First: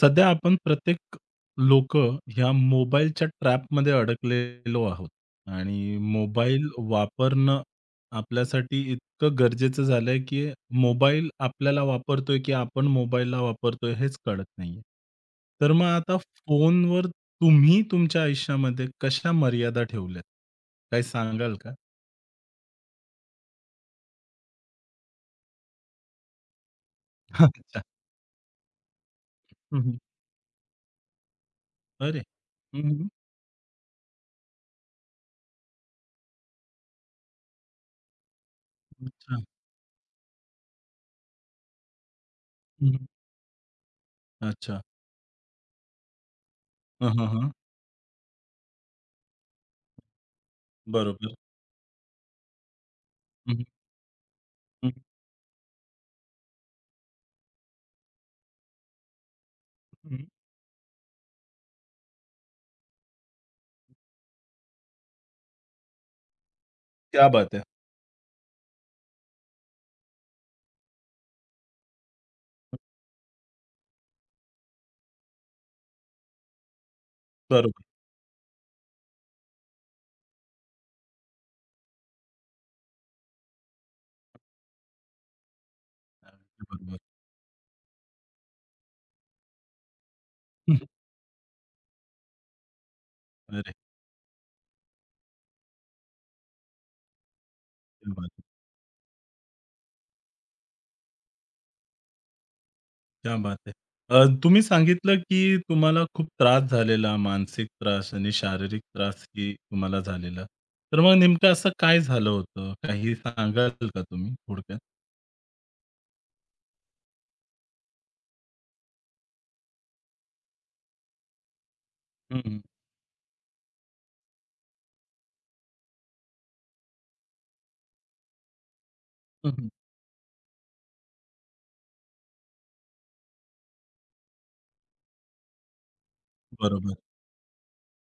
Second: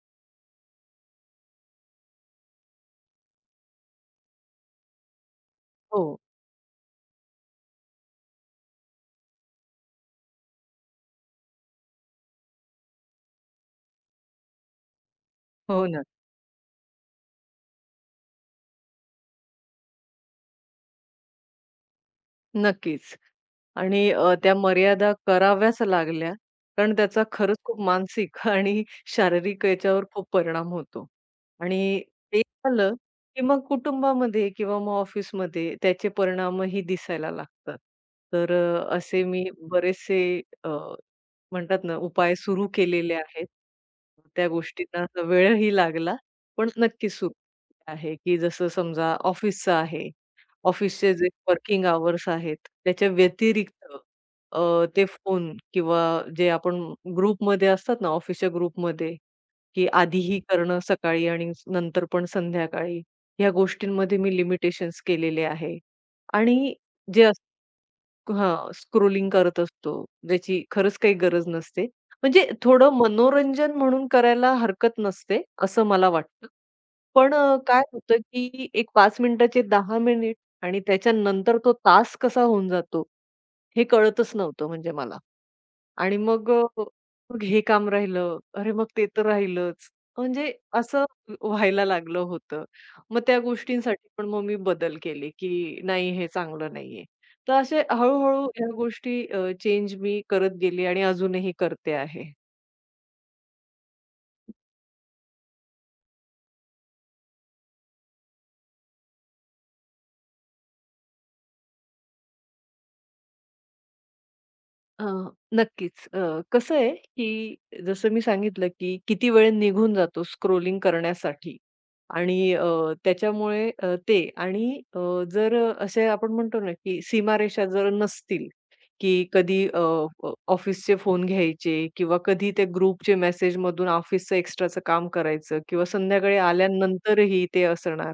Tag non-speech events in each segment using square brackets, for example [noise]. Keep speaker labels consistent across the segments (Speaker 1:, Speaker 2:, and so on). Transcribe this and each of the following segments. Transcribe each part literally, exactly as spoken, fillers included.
Speaker 1: सध्या आपण प्रत्येक लोक ह्या मोबाईलच्या ट्रॅपमध्ये अडकलेलो आहोत आणि
Speaker 2: हो,
Speaker 1: मोबाईल वापरणं आपल्यासाठी इतकं गरजेचं झालंय, की मोबाईल आपल्याला वापरतोय, की आपण मोबाईलला वापरतोय हेच कळत नाहीये. तर मग
Speaker 2: हो ना.
Speaker 1: आता फोनवर तुम्ही तुमच्या आयुष्यामध्ये कशा मर्यादा ठेवल्यात? काही सांगाल का?
Speaker 2: नक्कीच. आणि अ, त्या मर्यादा कराव्याच लागल्या, कारण त्याचा
Speaker 1: [laughs]
Speaker 2: खरंच खूप
Speaker 1: अच्छा.
Speaker 2: मानसिक [laughs] आणि शारीरिक
Speaker 1: हं,
Speaker 2: याच्यावर खूप परिणाम होतो. आणि
Speaker 1: अरे!
Speaker 2: ते झालं,
Speaker 1: हं,
Speaker 2: की मग कुटुंबामध्ये किंवा मग ऑफिसमध्ये त्याचे परिणामही दिसायला लागतात. तर अ, असे
Speaker 1: अच्छा.
Speaker 2: मी बरेचसे अ म्हणतात ना, उपाय सुरू
Speaker 1: हं,
Speaker 2: केलेले आहेत. त्या
Speaker 1: अच्छा.
Speaker 2: गोष्टींना असा वेळही लागला, पण
Speaker 1: हं,
Speaker 2: नक्कीच
Speaker 1: हं,
Speaker 2: सुरू
Speaker 1: हं.
Speaker 2: आहे, की जसं समजा ऑफिसचं आहे. ऑफिसचे जे
Speaker 1: बरोबर.
Speaker 2: वर्किंग अवर्स आहेत, त्याच्या
Speaker 1: हं, हं.
Speaker 2: व्यतिरिक्त अ,
Speaker 1: हं,
Speaker 2: ते फोन किंवा जे आपण ग्रुपमध्ये असतात ना, ऑफिसच्या ग्रुपमध्ये, की आधीही करणं सकाळी आणि नंतर पण संध्याकाळी, ह्या गोष्टींमध्ये मी लिमिटेशन्स केलेले आहे. आणि जे
Speaker 1: क्या बात है!
Speaker 2: हां, स्क्रोलिंग करत असतो, ज्याची खरंच काही गरज नसते. म्हणजे थोडं मनोरंजन म्हणून करायला हरकत नसते, असं मला वाटतं. पण अ, काय
Speaker 1: बरोबर.
Speaker 2: होतं, की एक पाच मिनिटाचे दहा मिनिट आणि त्याच्यानंतर तो तास कसा होऊन जातो, हे कळतच नव्हतं म्हणजे मला. आणि मग
Speaker 1: अगदी
Speaker 2: अ,
Speaker 1: बरोबर.
Speaker 2: मग हे काम राहिलं, अरे मग ते तर राहिलंच. म्हणजे
Speaker 1: हं.
Speaker 2: असं व्हायला लागलं होतं. मग त्या
Speaker 1: अरे,
Speaker 2: गोष्टींसाठी पण मग मी बदल केले, की नाही हे चांगलं नाहीये. तर असे
Speaker 1: क्या बात
Speaker 2: हळू-हळू
Speaker 1: है!
Speaker 2: ह्या गोष्टी अ, चेंज मी करत गेली आणि अजूनही करते आहे.
Speaker 1: क्या बात है! अ, तुम्ही सांगितलं, की तुम्हाला खूप त्रास झालेला, मानसिक त्रास आणि शारीरिक त्रास ही तुम्हाला झालेला. तर मग नेमकं असं काय झालं होतं? काही सांगाल का तुम्ही थोडक्यात?
Speaker 2: अ, नक्कीच. अ, कसं आहे, की जसं मी सांगितलं, की किती वेळ निघून जातो स्क्रोलिंग करण्यासाठी आणि
Speaker 1: हं, हं.
Speaker 2: अ, त्याच्यामुळे अ, ते आणि अ, जर असे आपण म्हणतो ना, की सीमारेषा जर नसतील, की
Speaker 1: हं,
Speaker 2: कधी
Speaker 1: हं.
Speaker 2: अ, अ, ऑफिसचे फोन घ्यायचे किंवा कधी ते ग्रुपचे मेसेजमधून ऑफिसचं एक्स्ट्राचं काम करायचं किंवा संध्याकाळी
Speaker 1: बरोबर,
Speaker 2: आल्यानंतरही ते असणार.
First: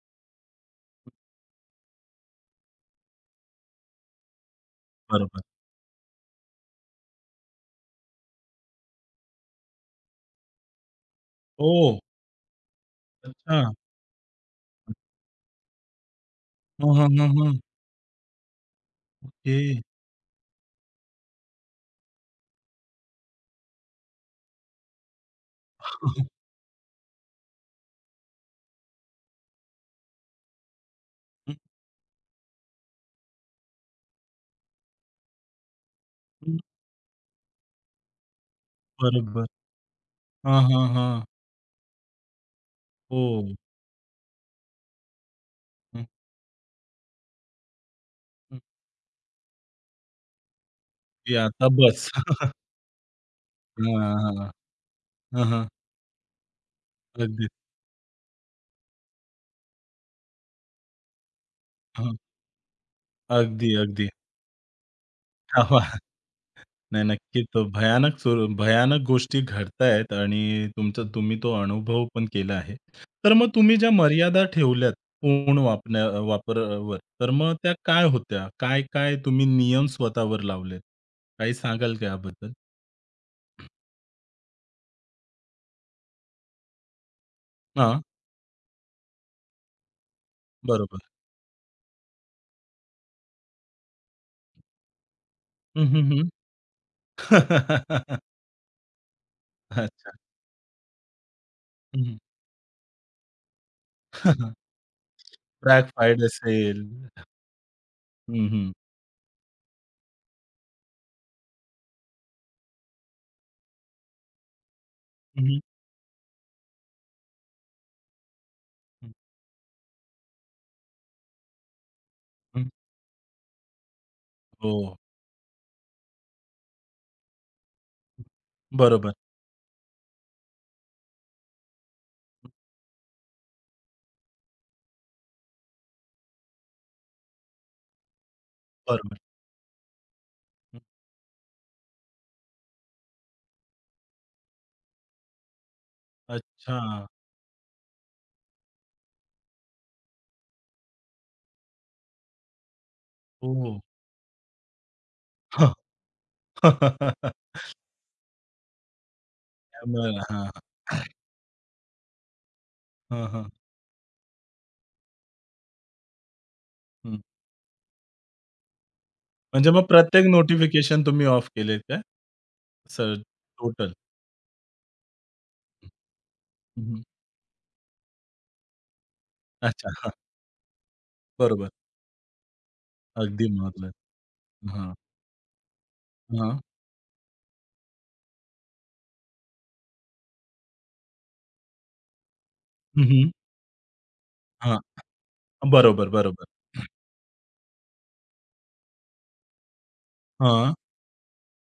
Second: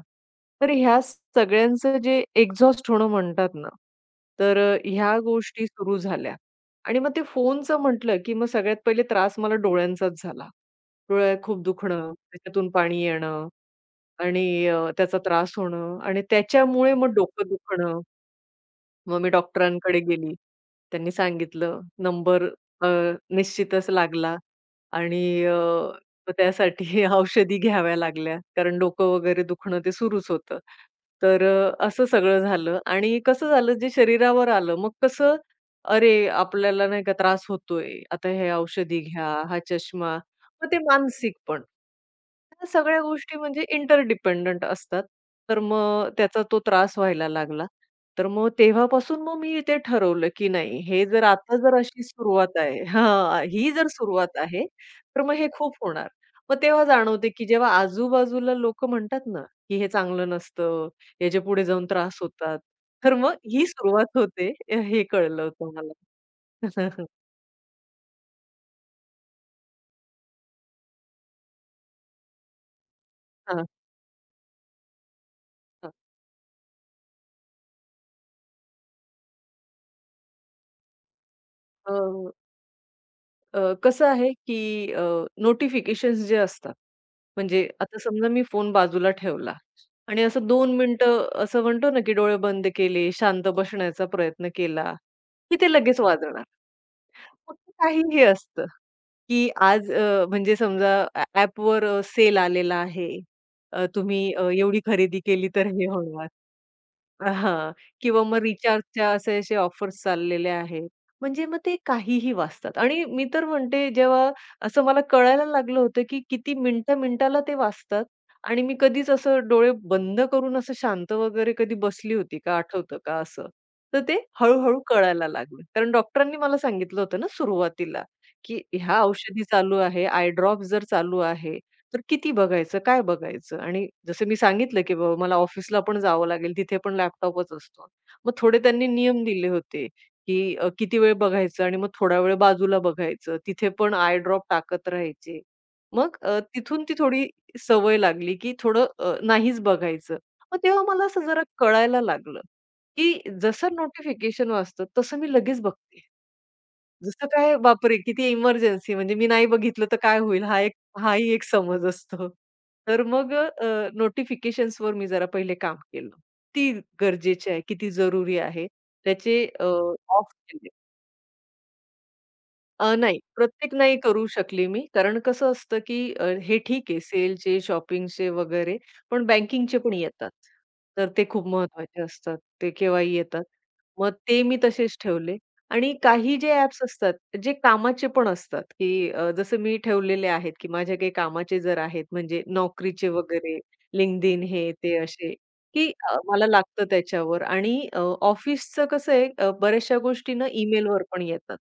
Speaker 2: तर ह्या सगळ्यांचं जे एक्झॉस्ट होणं म्हणतात ना, तर ह्या
Speaker 1: बरोबर.
Speaker 2: गोष्टी सुरू झाल्या. आणि मग ते फोनचं म्हटलं, की मग सगळ्यात पहिले त्रास मला डोळ्यांचाच झाला. डोळ्यात खूप
Speaker 1: ओह!
Speaker 2: दुखणं, त्याच्यातून पाणी येणं
Speaker 1: अच्छा.
Speaker 2: आणि अ, त्याचा त्रास होणं आणि
Speaker 1: हं,
Speaker 2: त्याच्यामुळे
Speaker 1: हं,
Speaker 2: मग
Speaker 1: हं,
Speaker 2: डोकं
Speaker 1: हं.
Speaker 2: दुखणं. मग मी
Speaker 1: ओके.
Speaker 2: डॉक्टरांकडे गेली. त्यांनी सांगितलं नंबर अ, निश्चितच लागला आणि अ,
Speaker 1: हं,
Speaker 2: मग त्यासाठी [laughs] औषधी घ्याव्या लागल्या. कारण डोकं वगैरे दुखणं ते सुरूच होतं. तर
Speaker 1: हं.
Speaker 2: अ, असं सगळं झालं आणि कसं झालं जे शरीरावर आलं मग कसं अरे, आपल्याला नाही का त्रास होतोय, आता हे औषधी घ्या,
Speaker 1: बरोबर.
Speaker 2: हा चष्मा,
Speaker 1: हां,
Speaker 2: मग ते
Speaker 1: हां, हां.
Speaker 2: मानसिक पण. ह्या सगळ्या गोष्टी
Speaker 1: हो.
Speaker 2: म्हणजे इंटरडिपेंडंट असतात. तर
Speaker 1: हं,
Speaker 2: मग त्याचा तो त्रास व्हायला लागला. तर मग
Speaker 1: हं.
Speaker 2: तेव्हापासून मग मी ते ठरवलं, की नाही हे जर
Speaker 1: की
Speaker 2: आता
Speaker 1: आता
Speaker 2: जर अशी
Speaker 1: बस. [laughs]
Speaker 2: सुरुवात आहे हां, ही जर
Speaker 1: हां, हां.
Speaker 2: सुरुवात आहे, तर मग
Speaker 1: हां,
Speaker 2: हे
Speaker 1: हां.
Speaker 2: खूप होणार. मग तेव्हा जाणवते, की
Speaker 1: अगदीच.
Speaker 2: जेव्हा आजूबाजूला लोकं म्हणतात ना, की हे चांगलं नसतं, याच्या पुढे जाऊन
Speaker 1: हां.
Speaker 2: त्रास होतात. तर मग ही
Speaker 1: अगदी, अगदी.
Speaker 2: सुरुवात होते हे कळलं होतं मला.
Speaker 1: [laughs] नाही,
Speaker 2: [laughs]
Speaker 1: नक्कीच भयानक सुरू भयानक गोष्टी घडतायत आणि तुमचा तुम्ही तो अनुभव पण केला आहे. तर मग
Speaker 2: हां,
Speaker 1: तुम्ही ज्या मर्यादा ठेवल्यात फोन
Speaker 2: हां.
Speaker 1: वापरण्या वापरावर, तर मग त्या काय होत्या? काय-काय तुम्ही नियम स्वतःवर लावलेत? काही सांगाल
Speaker 2: हो,
Speaker 1: का
Speaker 2: हो.
Speaker 1: याबद्दल?
Speaker 2: अ, कसं आहे, की अ, नोटिफिकेशन्स जे असतात, म्हणजे आता
Speaker 1: हां,
Speaker 2: समजा मी फोन बाजूला ठेवला आणि असं दोन
Speaker 1: बरोबर.
Speaker 2: मिनिटं असं म्हणतो ना, की डोळे बंद केले, शांत बसण्याचा प्रयत्न केला, की ते
Speaker 1: हं,
Speaker 2: लगेच
Speaker 1: हं, हं.
Speaker 2: वाजणार. मग ते काहीही
Speaker 1: [laughs]
Speaker 2: असतं, की आज
Speaker 1: अच्छा.
Speaker 2: अ, म्हणजे समजा ॲ
Speaker 1: हं, हं.
Speaker 2: सेल आलेला आहे. अ, तुम्ही अ,
Speaker 1: [laughs]
Speaker 2: एवढी खरेदी केली तर
Speaker 1: ब्लॅक
Speaker 2: हे
Speaker 1: फ्रायडे
Speaker 2: होणार.
Speaker 1: सेल.
Speaker 2: हां. किंवा मग
Speaker 1: हं, हं.
Speaker 2: रिचार्जच्या असे असे ऑफर्स चाललेले आहेत. म्हणजे मग ते काहीही वाचतात आणि मी तर म्हणते जेव्हा असं मला कळायला
Speaker 1: हं, हं.
Speaker 2: लागलं होतं, की किती मिनिटा-मिनिटाला ते वाचतात आणि मी कधीच
Speaker 1: हं,
Speaker 2: असं डोळे बंद करून असं शांत वगैरे कधी बसली होती का, आठवतं का असं. तर ते
Speaker 1: हो.
Speaker 2: हळू कळायला लागलं. कारण डॉक्टरांनी मला सांगितलं होतं ना सुरुवातीला, की ह्या
Speaker 1: बरोबर,
Speaker 2: औषधी चालू आहे, आय ड्रॉप जर चालू आहे तर किती बघायचं, काय बघायचं? आणि जसं मी सांगितलं, की बाबा मला ऑफिसला पण जावं लागेल, तिथे पण लॅपटॉपच असतो. मग थोडे त्यांनी
Speaker 1: बरोबर.
Speaker 2: नियम दिले होते, की अ, किती वेळ बघायचं आणि मग थोडा वेळ बाजूला बघायचं. तिथे पण आय ड्रॉप टाकत राहायचे. मग अ,
Speaker 1: अच्छा.
Speaker 2: तिथून ती थोडी सवय लागली, की थोडं अ, नाहीच बघायचं. मग तेव्हा मला असं जरा कळायला लागलं, की जसं
Speaker 1: हो.
Speaker 2: नोटिफिकेशन वाजतं, तसं मी लगेच
Speaker 1: हो.
Speaker 2: बघते. जसं
Speaker 1: [laughs]
Speaker 2: काय बापरे! किती इमर्जन्सी म्हणजे मी नाही बघितलं तर
Speaker 1: त्यामुळे
Speaker 2: काय होईल?
Speaker 1: हां,
Speaker 2: हा एक हाही एक समज असतो. तर
Speaker 1: हां,
Speaker 2: मग
Speaker 1: हां,
Speaker 2: नोटिफिकेशन्स वर मी जरा पहिले काम केलं. ती
Speaker 1: हं.
Speaker 2: गरजेचे आहे, किती जरुरी आहे त्याचे अ,
Speaker 1: म्हणजे मग प्रत्येक
Speaker 2: ऑफ केले.
Speaker 1: नोटिफिकेशन तुम्ही ऑफ केलेत काय?
Speaker 2: अ,
Speaker 1: असं
Speaker 2: नाही, प्रत्येक
Speaker 1: टोटल?
Speaker 2: नाही करू शकली मी. कारण कसं असतं, की अ, हे ठीक आहे सेलचे, शॉपिंगचे वगैरे, पण बँकिंगचे
Speaker 1: अच्छा.
Speaker 2: पण
Speaker 1: हां,
Speaker 2: येतात. तर ते खूप
Speaker 1: बरोबर.
Speaker 2: महत्त्वाचे असतात. ते केव्हाही येतात.
Speaker 1: अगदी
Speaker 2: मग
Speaker 1: महत्वाचं.
Speaker 2: ते मी
Speaker 1: हां,
Speaker 2: तसेच ठेवले आणि काही जे
Speaker 1: हां.
Speaker 2: ॲप्स असतात, जे कामाचे पण असतात, की अ, जसं मी ठेवलेले आहेत, की माझ्या काही कामाचे जर आहेत म्हणजे
Speaker 1: हं,
Speaker 2: नोकरीचे
Speaker 1: हं.
Speaker 2: वगैरे LinkedIn हे
Speaker 1: हां.
Speaker 2: ते असे की
Speaker 1: बरोबर,
Speaker 2: अ,
Speaker 1: बरोबर.
Speaker 2: मला लागतं त्याच्यावर आणि अ, ऑफिसचं कसं आहे अ, बऱ्याचशा गोष्टी ना
Speaker 1: हां.
Speaker 2: ईमेलवर पण येतात.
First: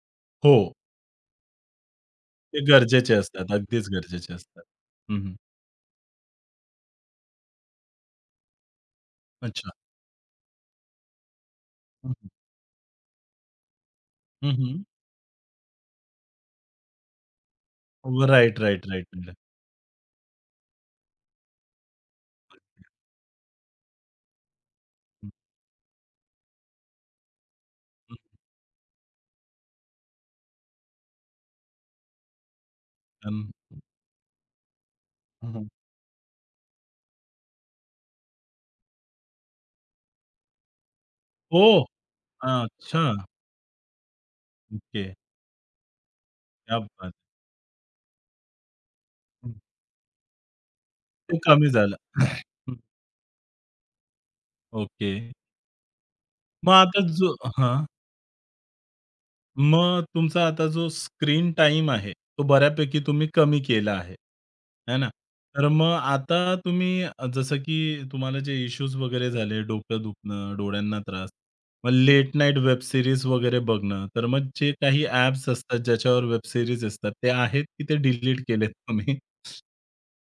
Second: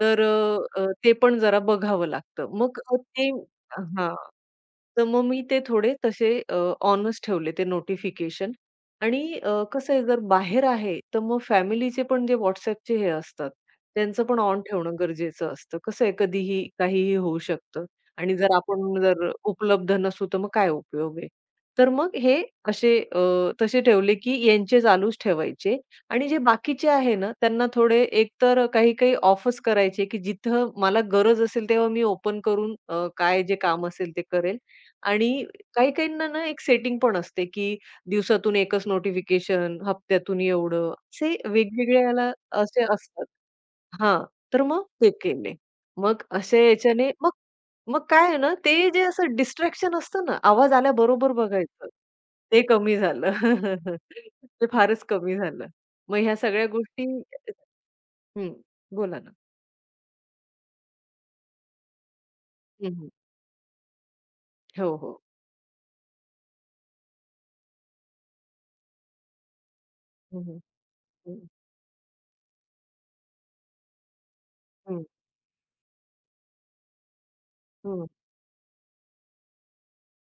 Speaker 2: तर
Speaker 1: हो.
Speaker 2: अ, अ, ते पण जरा बघावं लागतं.
Speaker 1: ते
Speaker 2: मग अ,
Speaker 1: गरजेचे
Speaker 2: ते
Speaker 1: असतात. अगदीच
Speaker 2: हां.
Speaker 1: गरजेचे असतात.
Speaker 2: तर
Speaker 1: हं,
Speaker 2: मग
Speaker 1: हं.
Speaker 2: मी ते थोडे तसे अ, ऑनच ठेवले ते नोटिफिकेशन आणि अ,
Speaker 1: अच्छा.
Speaker 2: कसं आहे जर बाहेर आहे, तर मग फॅमिलीचे
Speaker 1: हं,
Speaker 2: पण
Speaker 1: हं.
Speaker 2: जे WhatsAppचे हे असतात, त्यांचं पण
Speaker 1: हं,
Speaker 2: ऑन
Speaker 1: हं.
Speaker 2: ठेवणं गरजेचं असतं. कसं आहे कधीही काहीही होऊ शकतं आणि जर
Speaker 1: राइट, राइट,
Speaker 2: आपण
Speaker 1: राइट.
Speaker 2: जर
Speaker 1: हं,
Speaker 2: उपलब्ध नसू, तर मग काय उपयोग आहे? तर मग हे असे अ, तसे ठेवले, की यांचे चालूच ठेवायचे आणि जे बाकीचे आहे ना, त्यांना थोडे
Speaker 1: हं.
Speaker 2: एकतर काही-काही ऑफच करायचे, की जिथं मला गरज असेल तेव्हा मी ओपन करून अ,
Speaker 1: अं,
Speaker 2: काय जे काम असेल ते करेल आणि
Speaker 1: हं, हं.
Speaker 2: काही-काहींना ना एक सेटिंग पण असते, की दिवसातून एकच नोटिफिकेशन, हप्त्यातून एवढं, असे
Speaker 1: ओह!
Speaker 2: वेगवेगळे याला असे
Speaker 1: अच्छा.
Speaker 2: असतात. हां, तर मग
Speaker 1: ओके.
Speaker 2: ते केले. मग अशा
Speaker 1: क्या
Speaker 2: याच्याने
Speaker 1: बात है!
Speaker 2: मग मग काय आहे ना, ते जे असं डिस्ट्रॅक्शन असतं ना, आवाज आल्याबरोबर
Speaker 1: ते कमी
Speaker 2: बघायचं.
Speaker 1: झालं. [laughs]
Speaker 2: ते
Speaker 1: हं.
Speaker 2: कमी झालं. [laughs] ते फारच
Speaker 1: ओके.
Speaker 2: कमी झालं. मग ह्या सगळ्या
Speaker 1: मग आता
Speaker 2: गोष्टी
Speaker 1: जो हां.
Speaker 2: हं, बोला ना.
Speaker 1: मग तुमचा आता जो स्क्रीन टाईम आहे, तो
Speaker 2: हं,
Speaker 1: बऱ्यापैकी
Speaker 2: हं.
Speaker 1: तुम्ही कमी केला आहे.
Speaker 2: हो,
Speaker 1: है ना?
Speaker 2: हो.
Speaker 1: तर मग आता तुम्ही अ, जसं की तुम्हाला जे इश्यूज वगैरे झाले, डोकं
Speaker 2: हं,
Speaker 1: दुखणं,
Speaker 2: हं.
Speaker 1: डोळ्यांना त्रास,
Speaker 2: हं,
Speaker 1: मग लेट नाईट वेब सीरीज वगैरे बघणं, तर मग जे काही
Speaker 2: हं,
Speaker 1: ॲप्स असतात, ज्याच्यावर वेब सीरीज असतात, ते आहेत की ते
Speaker 2: हं.
Speaker 1: डिलीट केलेत तुम्ही?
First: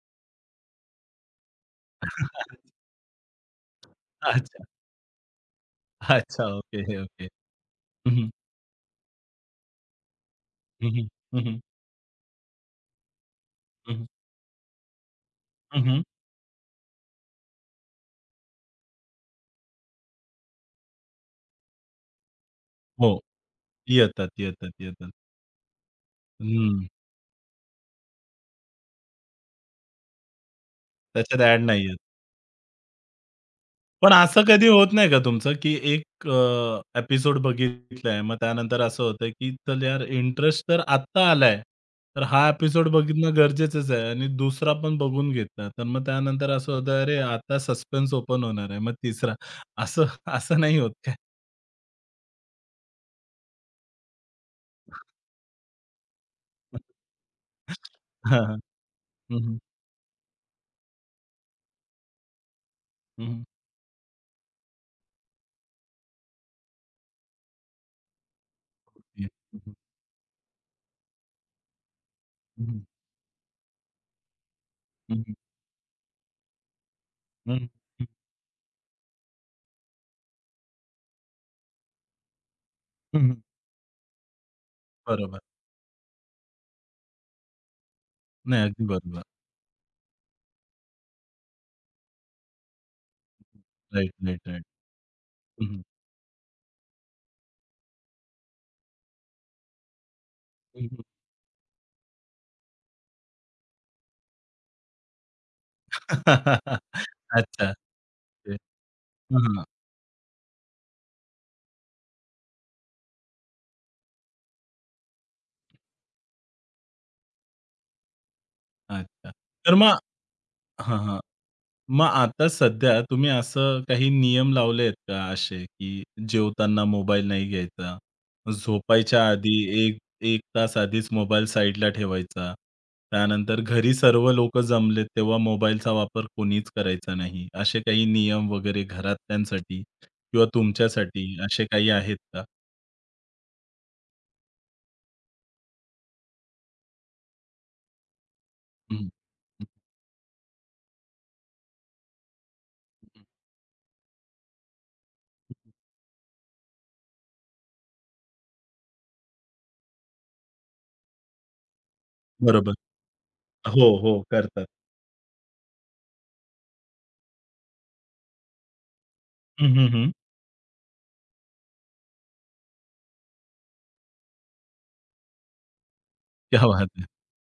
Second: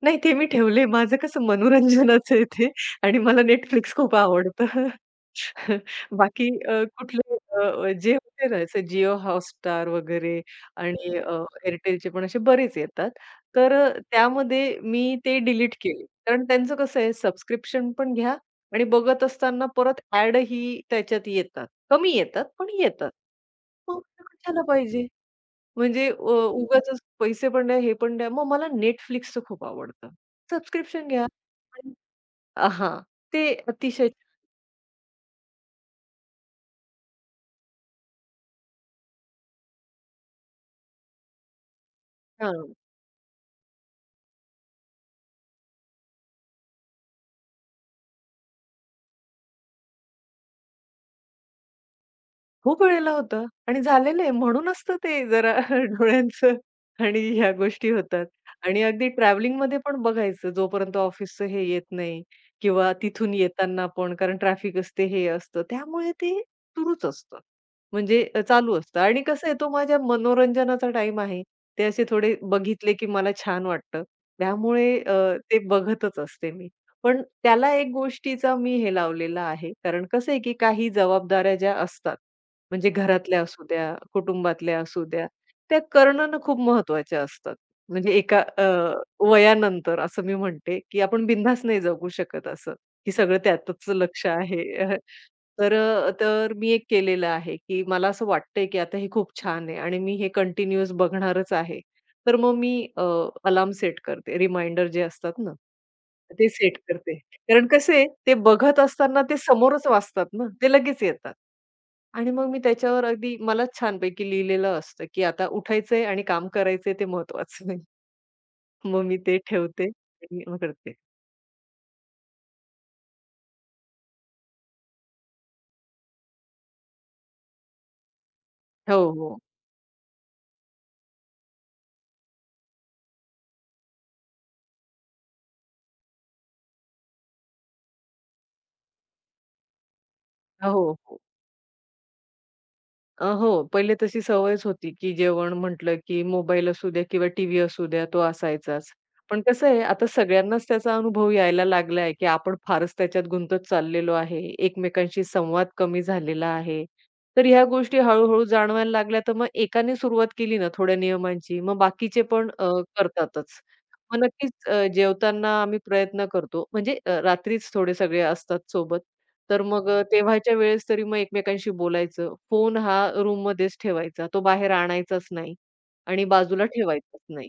Speaker 2: नाही, ते मी ठेवले. माझं कसं मनोरंजनाचं आहे ते
Speaker 1: [laughs]
Speaker 2: आणि मला Netflix खूप
Speaker 1: अच्छा.
Speaker 2: आवडतं. [laughs]
Speaker 1: अच्छा.
Speaker 2: बाकी अ,
Speaker 1: ओके, ओके.
Speaker 2: कुठले अ, जे
Speaker 1: हं, हं.
Speaker 2: होते ना, असं Jio Hotstar वगैरे
Speaker 1: हं, हं.
Speaker 2: आणि अ,
Speaker 1: हं, हं.
Speaker 2: Airtelचे पण असे बरेच येतात. तर अ, त्यामध्ये मी ते डिलीट केले. कारण त्यांचं कसं आहे सबस्क्रिप्शन पण घ्या आणि बघत असताना परत ॲडही त्याच्यात येतात. कमी येतात, पण येतात.
Speaker 1: हो.
Speaker 2: मग ते
Speaker 1: येतात,
Speaker 2: कशाला
Speaker 1: येतात,
Speaker 2: पाहिजे?
Speaker 1: येतात.
Speaker 2: म्हणजे अ, हं.
Speaker 1: हं.
Speaker 2: उगाचच पैसे पण द्या, हे पण द्या. मग मला Netflixचं खूप आवडतं. सबस्क्रिप्शन घ्या
Speaker 1: त्याच्यात ॲड
Speaker 2: आणि
Speaker 1: नाहीयेत.
Speaker 2: हां, ते अतिशय
Speaker 1: पण असं कधी होत नाही का तुमचं, की एक अ, एपिसोड बघितलाय, मग त्यानंतर असं होतं, की चल यार इंटरेस्ट तर आत्ता आलाय, तर हा
Speaker 2: हां.
Speaker 1: एपिसोड बघणं गरजेचंच आहे आणि दुसरा पण बघून घेतला. तर मग त्यानंतर असं होतं, "अरे, आता सस्पेन्स ओपन होणार आहे." मग तिसरा. असं असं नाही होत काय?
Speaker 2: खूप वेळेला होतं आणि झालेलं आहे. म्हणूनच तर ते जरा [laughs] डोळ्यांचं आणि ह्या गोष्टी होतात.
Speaker 1: हां, हां.
Speaker 2: आणि अगदी
Speaker 1: हं, हं.
Speaker 2: ट्रॅव्हलिंगमध्ये पण बघायचं जोपर्यंत ऑफिसचं हे येत नाही किंवा
Speaker 1: हं,
Speaker 2: तिथून
Speaker 1: हं.
Speaker 2: येताना पण कारण ट्रॅफिक असते, हे असतं. त्यामुळे ते सुरूच असतं. म्हणजे अ, चालू असतं आणि
Speaker 1: हं,
Speaker 2: कसं आहे तो
Speaker 1: हं.
Speaker 2: माझ्या मनोरंजनाचा टाईम आहे. ते असे थोडे
Speaker 1: हं,
Speaker 2: बघितले की मला छान वाटतं. त्यामुळे अ, ते बघतच असते मी. पण त्याला एक गोष्टीचा मी हे लावलेला आहे. कारण कसं आहे की काही जबाबदाऱ्या ज्या असतात म्हणजे घरातल्या असू द्या, कुटुंबातल्या असू द्या,
Speaker 1: बरोबर.
Speaker 2: त्या करणं ना खूप महत्त्वाच्या असतात. म्हणजे एका
Speaker 1: नाही,
Speaker 2: अ,
Speaker 1: अगदी बरोबर.
Speaker 2: वयानंतर असं मी म्हणते, की आपण बिनधास्त नाही जगू शकत असं, की सगळं त्यातच
Speaker 1: राइट,
Speaker 2: लक्ष
Speaker 1: राइट,
Speaker 2: आहे.
Speaker 1: राइट.
Speaker 2: [laughs] तर अ, तर मी एक केलेलं आहे, की मला असं वाटतंय, की आता हे खूप छान आहे आणि मी हे
Speaker 1: हं,
Speaker 2: कंटिन्यूअस
Speaker 1: हं.
Speaker 2: बघणारच आहे. तर मग मी अलार्म सेट करते. रिमाइंडर जे असतात ना, ते सेट
Speaker 1: [laughs]
Speaker 2: करते. कारण
Speaker 1: अच्छा.
Speaker 2: कसं आहे, ते बघत असताना ते
Speaker 1: हां, हां.
Speaker 2: समोरच वाचतात ना, ते लगेच येतात. आणि मग मी त्याच्यावर अगदी मलाच छानपैकी लिहिलेलं असतं, की आता उठायचंय आणि काम करायचंय ते महत्वाचं नाही. मग मी
Speaker 1: अच्छा.
Speaker 2: ते
Speaker 1: तर
Speaker 2: ठेवते
Speaker 1: मग
Speaker 2: आणि मग करते.
Speaker 1: हां, हां. मग आता सध्या तुम्ही असं काही नियम लावले आहेत का असे, की जेवताना मोबाईल नाही घ्यायचा,
Speaker 2: हो,
Speaker 1: झोपायच्या
Speaker 2: हो.
Speaker 1: आधी एक 1 तास आधीच मोबाईल साइडला ठेवायचा, त्यानंतर घरी सर्व लोकं जमलेत तेव्हा मोबाईलचा वापर कोणीच करायचा नाही, असे काही नियम वगैरे घरातल्यांसाठी किंवा
Speaker 2: हो, हो.
Speaker 1: तुमच्यासाठी असे काही आहेत का?
Speaker 2: अ, हो. पहिले तशी सवयच होती, की जेवण म्हटलं, की मोबाईल असू द्या किंवा टीव्ही असू द्या, तो असायचाच.
Speaker 1: हं.
Speaker 2: पण कसं आहे, आता सगळ्यांनाच त्याचा अनुभव यायला लागला आहे, की आपण फारच त्याच्यात गुंतत चाललेलो आहे. एकमेकांशी संवाद कमी झालेला आहे. तर ह्या गोष्टी हळू जाणवायला लागल्या, तर मग एकाने सुरुवात केली ना थोड्या नियमांची, मग बाकीचे पण अ,
Speaker 1: बरोबर.
Speaker 2: करतातच.
Speaker 1: हो, हो.
Speaker 2: मग
Speaker 1: करतात.
Speaker 2: नक्कीच अ, जेवताना आम्ही प्रयत्न करतो. म्हणजे अ, रात्रीच थोडे सगळे असतात सोबत. तर
Speaker 1: हं,
Speaker 2: मग
Speaker 1: हं,
Speaker 2: अ,
Speaker 1: हं.
Speaker 2: तेव्हाच्या वेळेस तरी मग एकमेकांशी बोलायचं. फोन हा रूममध्येच ठेवायचा. तो बाहेर आणायचाच नाही आणि बाजूला
Speaker 1: क्या बात है!
Speaker 2: ठेवायचाच नाही.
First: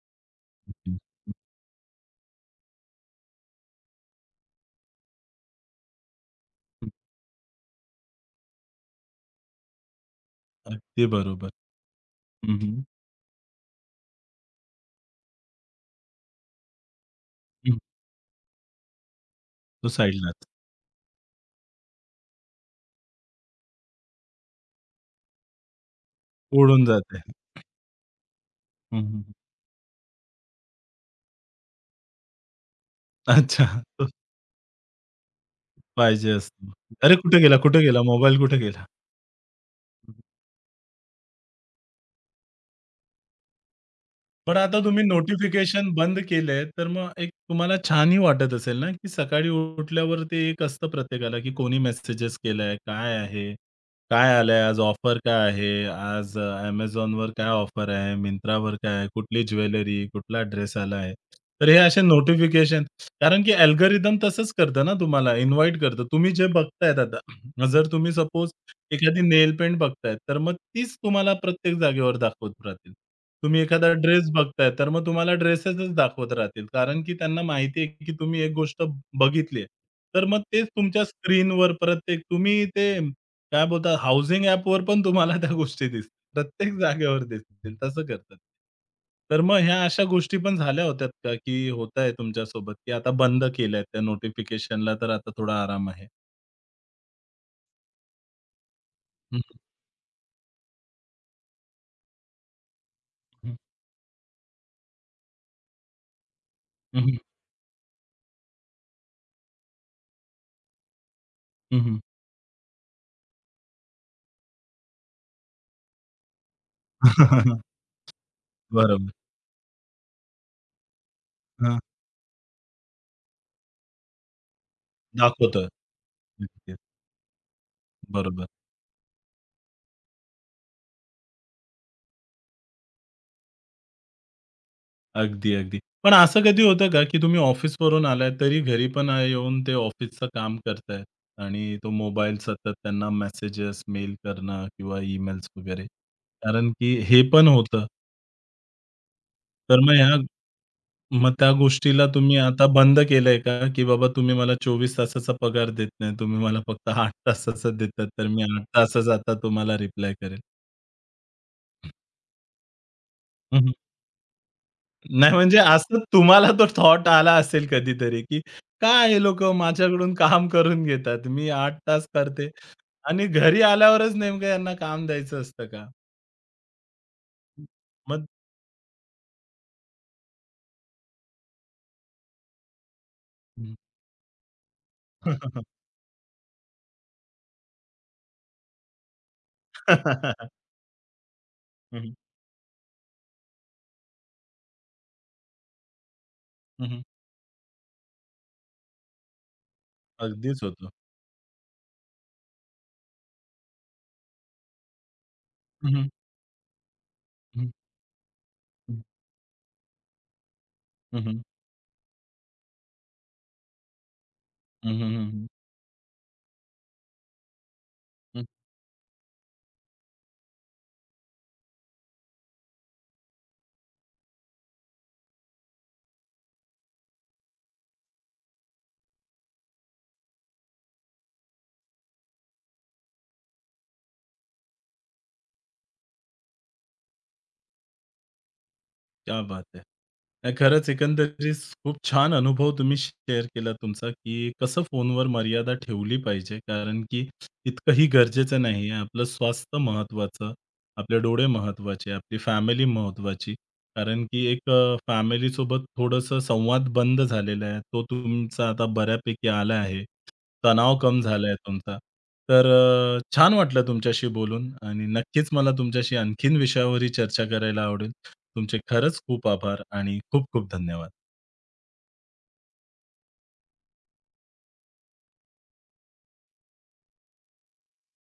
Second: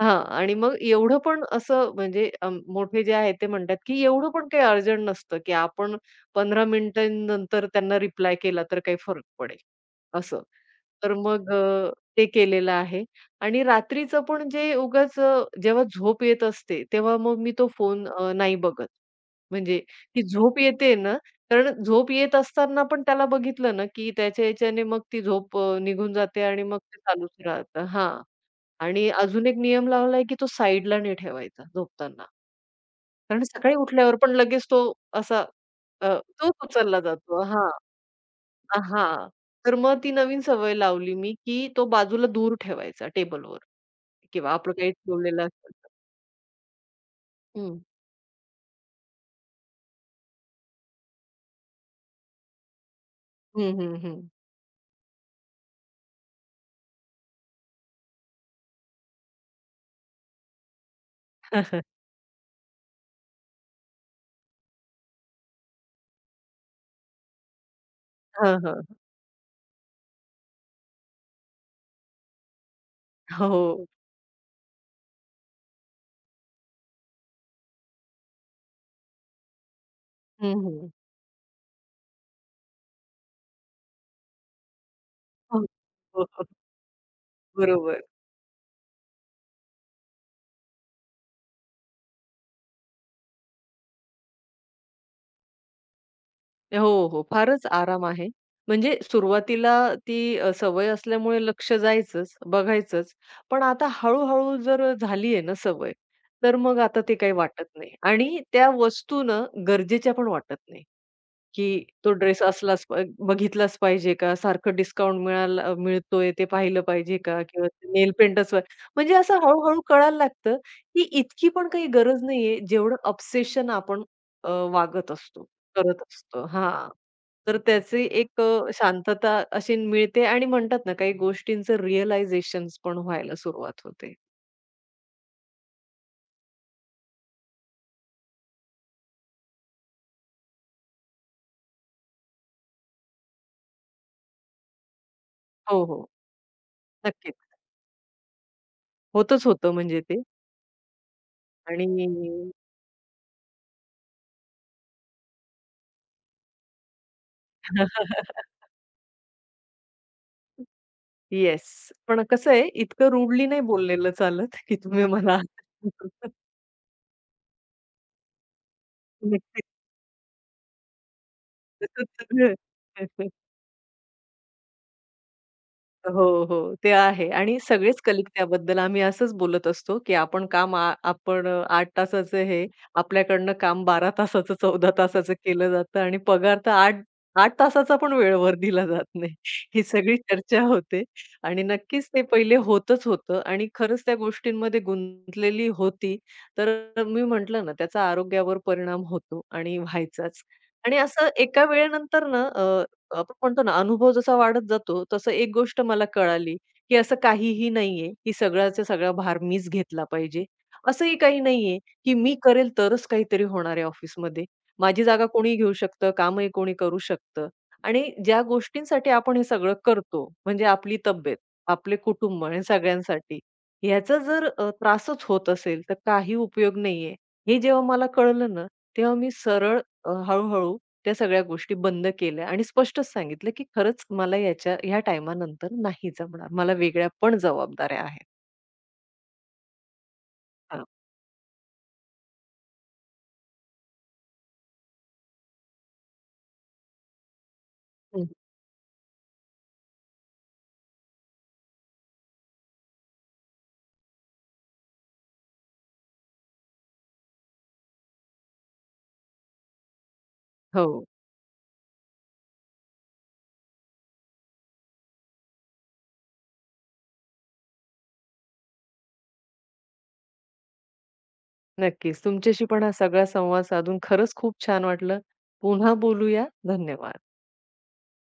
Speaker 2: हां. आणि मग
Speaker 1: हं.
Speaker 2: एवढं पण असं म्हणजे अ, मोठे जे आहेत ते म्हणतात, की एवढं पण काही अर्जंट नसतं, की आपण पंधरा मिनिटांनंतर त्यांना रिप्लाय केला तर काही फरक पडेल, असं.
Speaker 1: अगदी
Speaker 2: तर मग
Speaker 1: बरोबर.
Speaker 2: अ, ते
Speaker 1: हं,
Speaker 2: केलेलं
Speaker 1: हं.
Speaker 2: आहे आणि रात्रीचं पण जे उगाच अ, जेव्हा झोप येत असते, तेव्हा मग मी तो
Speaker 1: हं.
Speaker 2: फोन अ, नाही बघत. म्हणजे
Speaker 1: तो
Speaker 2: ती
Speaker 1: साइडलाच
Speaker 2: झोप येते ना, कारण झोप येत असताना पण त्याला बघितलं ना, की त्याच्या याच्याने मग ती झोप अ, निघून जाते आणि मग
Speaker 1: उडून
Speaker 2: ते
Speaker 1: जाते.
Speaker 2: चालूच राहतं. हां.
Speaker 1: हं,
Speaker 2: आणि
Speaker 1: हं.
Speaker 2: अजून एक नियम लावलाय, की तो साइडला नाही ठेवायचा झोपताना. कारण
Speaker 1: अच्छा.
Speaker 2: सकाळी
Speaker 1: तो
Speaker 2: उठल्यावर पण लगेच तो असा अ,
Speaker 1: पाहिजे
Speaker 2: तोच
Speaker 1: असतो.
Speaker 2: उचलला
Speaker 1: अरे, कुठे
Speaker 2: जातो.
Speaker 1: गेला,
Speaker 2: हां,
Speaker 1: कुठे गेला? मोबाईल कुठे
Speaker 2: अ,
Speaker 1: गेला?
Speaker 2: हां. तर मग ती नवीन सवय लावली मी, की तो बाजूला दूर ठेवायचा टेबलवर किंवा
Speaker 1: पण
Speaker 2: आपलं
Speaker 1: आता
Speaker 2: काही
Speaker 1: तुम्ही
Speaker 2: ठेवलेलं असेल तर.
Speaker 1: नोटिफिकेशन बंद केले, तर मग एक तुम्हाला
Speaker 2: हं.
Speaker 1: छानही वाटत असेल ना, की सकाळी उठल्यावर ते एक असतं प्रत्येकाला, की कोणी मेसेजेस केलाय, काय आहे,
Speaker 2: हं, हं, हं.
Speaker 1: काय आलंय, आज ऑफर काय आहे, आज Amazonवर काय ऑफर आहे, Myntraवर काय आहे, कुठली ज्वेलरी, कुठला ड्रेस आला आहे. तर हे
Speaker 2: हां,
Speaker 1: असे नोटिफिकेशन कारण की अल्गोरिदम तसंच करतं ना तुम्हाला, इन्व्हाईट करतं. तुम्ही जे बघतायत आता जर तुम्ही सपोज
Speaker 2: हां. [laughs]
Speaker 1: एखादी नेल पेंट बघताय, तर मग तीच तुम्हाला प्रत्येक जागेवर दाखवत राहतील. तुम्ही
Speaker 2: हो.
Speaker 1: एखादा ड्रेस बघताय, तर मग तुम्हाला ड्रेसेसच दाखवत राहतील. कारण की त्यांना माहिती आहे, की तुम्ही एक गोष्ट बघितली आहे. तर मग
Speaker 2: हं,
Speaker 1: तेच
Speaker 2: हं.
Speaker 1: तुमच्या स्क्रीनवर प्रत्येक तुम्ही ते काय बोलतात हाउसिंग ॲपवर पण तुम्हाला त्या
Speaker 2: हो.
Speaker 1: गोष्टी दिसतील.
Speaker 2: हो, हो.
Speaker 1: प्रत्येक जागेवर दिसतील.
Speaker 2: बरोबर.
Speaker 1: तसं करतात. तर मग ह्या अशा गोष्टी पण झाल्या होत्यात का, की होतंय तुमच्यासोबत, की आता बंद केलंय त्या नोटिफिकेशनला तर आता थोडा आराम आहे?
Speaker 2: हो, हो. फारच आराम आहे. म्हणजे
Speaker 1: हं.
Speaker 2: सुरुवातीला ती अ, सवय असल्यामुळे लक्ष जायचंच, बघायचंच. पण आता हळू-हळू जर झाली आहे ना सवय, तर मग आता
Speaker 1: हं,
Speaker 2: ते
Speaker 1: हं.
Speaker 2: काही वाटत नाही आणि त्या वस्तू ना गरजेच्या पण वाटत नाही.
Speaker 1: हं,
Speaker 2: की
Speaker 1: हं.
Speaker 2: तो ड्रेस असलाच प बघितलाच पाहिजे का? सारखं डिस्काउंट मिळाला मिळतोय ते पाहिलं पाहिजे का?
Speaker 1: [laughs]
Speaker 2: किंवा नेल पेंटच
Speaker 1: बरोबर.
Speaker 2: म्हणजे असं हळू-हळू कळायला लागतं, की इतकी पण
Speaker 1: हां,
Speaker 2: काही गरज नाहीये, जेवढं ऑब्सेशन आपण अ, वागत असतो,
Speaker 1: दाखवतं.
Speaker 2: करत असतो.
Speaker 1: नक्कीच.
Speaker 2: हां. तर त्याची एक
Speaker 1: बरोबर.
Speaker 2: अ, शांतता अशी मिळते आणि म्हणतात ना, काही गोष्टींचं रिअलायझेशन्स पण व्हायला सुरुवात होते.
Speaker 1: अगदी, अगदी. पण असं कधी होतं का, की तुम्ही ऑफिसवरून आलाय तरी घरी पण अ, येऊन ते ऑफिसचं काम करतायत आणि तो मोबाईल सतत त्यांना मेसेजेस, मेल करणं किंवा ईमेल्स वगैरे.
Speaker 2: हो, हो.
Speaker 1: कारण की हे
Speaker 2: नक्कीच.
Speaker 1: पण होतं.
Speaker 2: होतच होतं
Speaker 1: तर मग
Speaker 2: म्हणजे
Speaker 1: ह्या
Speaker 2: ते
Speaker 1: मग त्या
Speaker 2: आणि
Speaker 1: गोष्टीला तुम्ही आता बंद केलंय का, की बाबा तुम्ही मला चोवीस तासाचा पगार देत नाही. तुम्ही मला फक्त आठ तासाचा देतात, तर मी
Speaker 2: [laughs]
Speaker 1: आठ तासच आता तुम्हाला रिप्लाय करेल?
Speaker 2: येस. पण कसं आहे, इतकं रूडली नाही बोललेलं चालत, की तुम्ही
Speaker 1: नाही
Speaker 2: मला
Speaker 1: म्हणजे असं
Speaker 2: [laughs]
Speaker 1: तुम्हाला तो थॉट आला असेल कधीतरी, की काय हे लोकं
Speaker 2: नक्कीच.
Speaker 1: माझ्याकडून काम करून घेतात. मी आठ तास करते आणि घरी आल्यावरच नेमकं यांना काम द्यायचं असतं का?
Speaker 2: हो, हो. ते आहे आणि सगळेच
Speaker 1: मग
Speaker 2: कलिक त्याबद्दल आम्ही असंच बोलत असतो, की आपण काम आ आपण अ, आठ तासाचं हे, आपल्याकडनं काम बारा तासाचं, चौदा तासाचं
Speaker 1: [laughs] हं.
Speaker 2: केलं जातं आणि पगार तर आठ आठ तासाचा पण वेळेवर दिला जात नाही. [laughs] ही सगळी चर्चा होते आणि
Speaker 1: हं,
Speaker 2: नक्कीच
Speaker 1: हं.
Speaker 2: ते पहिले होतच होतं आणि खरंच त्या गोष्टींमध्ये गुंतलेली होती. तर
Speaker 1: हं, हं.
Speaker 2: मी म्हटलं ना, त्याचा आरोग्यावर परिणाम होतो आणि व्हायचाच.
Speaker 1: अगदीच होतं.
Speaker 2: आणि असं एका वेळेनंतर ना आपण म्हणतो ना, अनुभव जसा वाढत जातो, तसं एक गोष्ट
Speaker 1: हं,
Speaker 2: मला
Speaker 1: हं.
Speaker 2: कळाली, की असं काहीही
Speaker 1: हं,
Speaker 2: नाहीये, की सगळ्याचा
Speaker 1: हं.
Speaker 2: सगळा भार मीच घेतला पाहिजे. असंही
Speaker 1: हं, हं.
Speaker 2: काही नाहीये, की मी करेल तरच काहीतरी होणार आहे ऑफिसमध्ये. माझी जागा
Speaker 1: हं,
Speaker 2: कोणीही घेऊ शकतं, कामही कोणी करू शकतं आणि ज्या गोष्टींसाठी आपण हे सगळं करतो, म्हणजे आपली तब्येत, आपले कुटुंब आणि सगळ्यांसाठी, ह्याचा जर अ, त्रासच होत असेल, तर काही उपयोग नाहीये. हे जेव्हा मला कळलं ना, तेव्हा मी सरळ अ, हळू त्या सगळ्या गोष्टी बंद केल्या आणि स्पष्टच सांगितलं, की खरंच मला याच्या ह्या टाईमानंतर नाही जमणार. मला वेगळ्या पण जबाबदाऱ्या आहेत.
Speaker 1: क्या बात है! नाही
Speaker 2: हां.
Speaker 1: खरंच एकंदरीत खूप छान अनुभव तुम्ही शेअर केला तुमचा, की कसं फोनवर मर्यादा ठेवली पाहिजे. कारण की इतकंही
Speaker 2: हं.
Speaker 1: गरजेचं नाही आहे. आपलं स्वास्थ्य महत्त्वाचं, आपले डोळे महत्त्वाचे, आपली फॅमिली महत्त्वाची. कारण की एक अ, फॅमिलीसोबत थोडंसं संवाद बंद झालेला आहे. तो तुमचा आता बऱ्यापैकी आला आहे. तणाव
Speaker 2: हो,
Speaker 1: कम झाला आहे तुमचा. तर अ, छान वाटलं तुमच्याशी बोलून आणि नक्कीच मला तुमच्याशी आणखीन विषयावरही चर्चा करायला आवडेल. तुमचे खरंच खूप आभार आणि खूप खूप धन्यवाद.
Speaker 2: नक्कीच. तुमच्याशी पण हा सगळा संवाद साधून खरंच खूप छान वाटलं. पुन्हा बोलूया. धन्यवाद.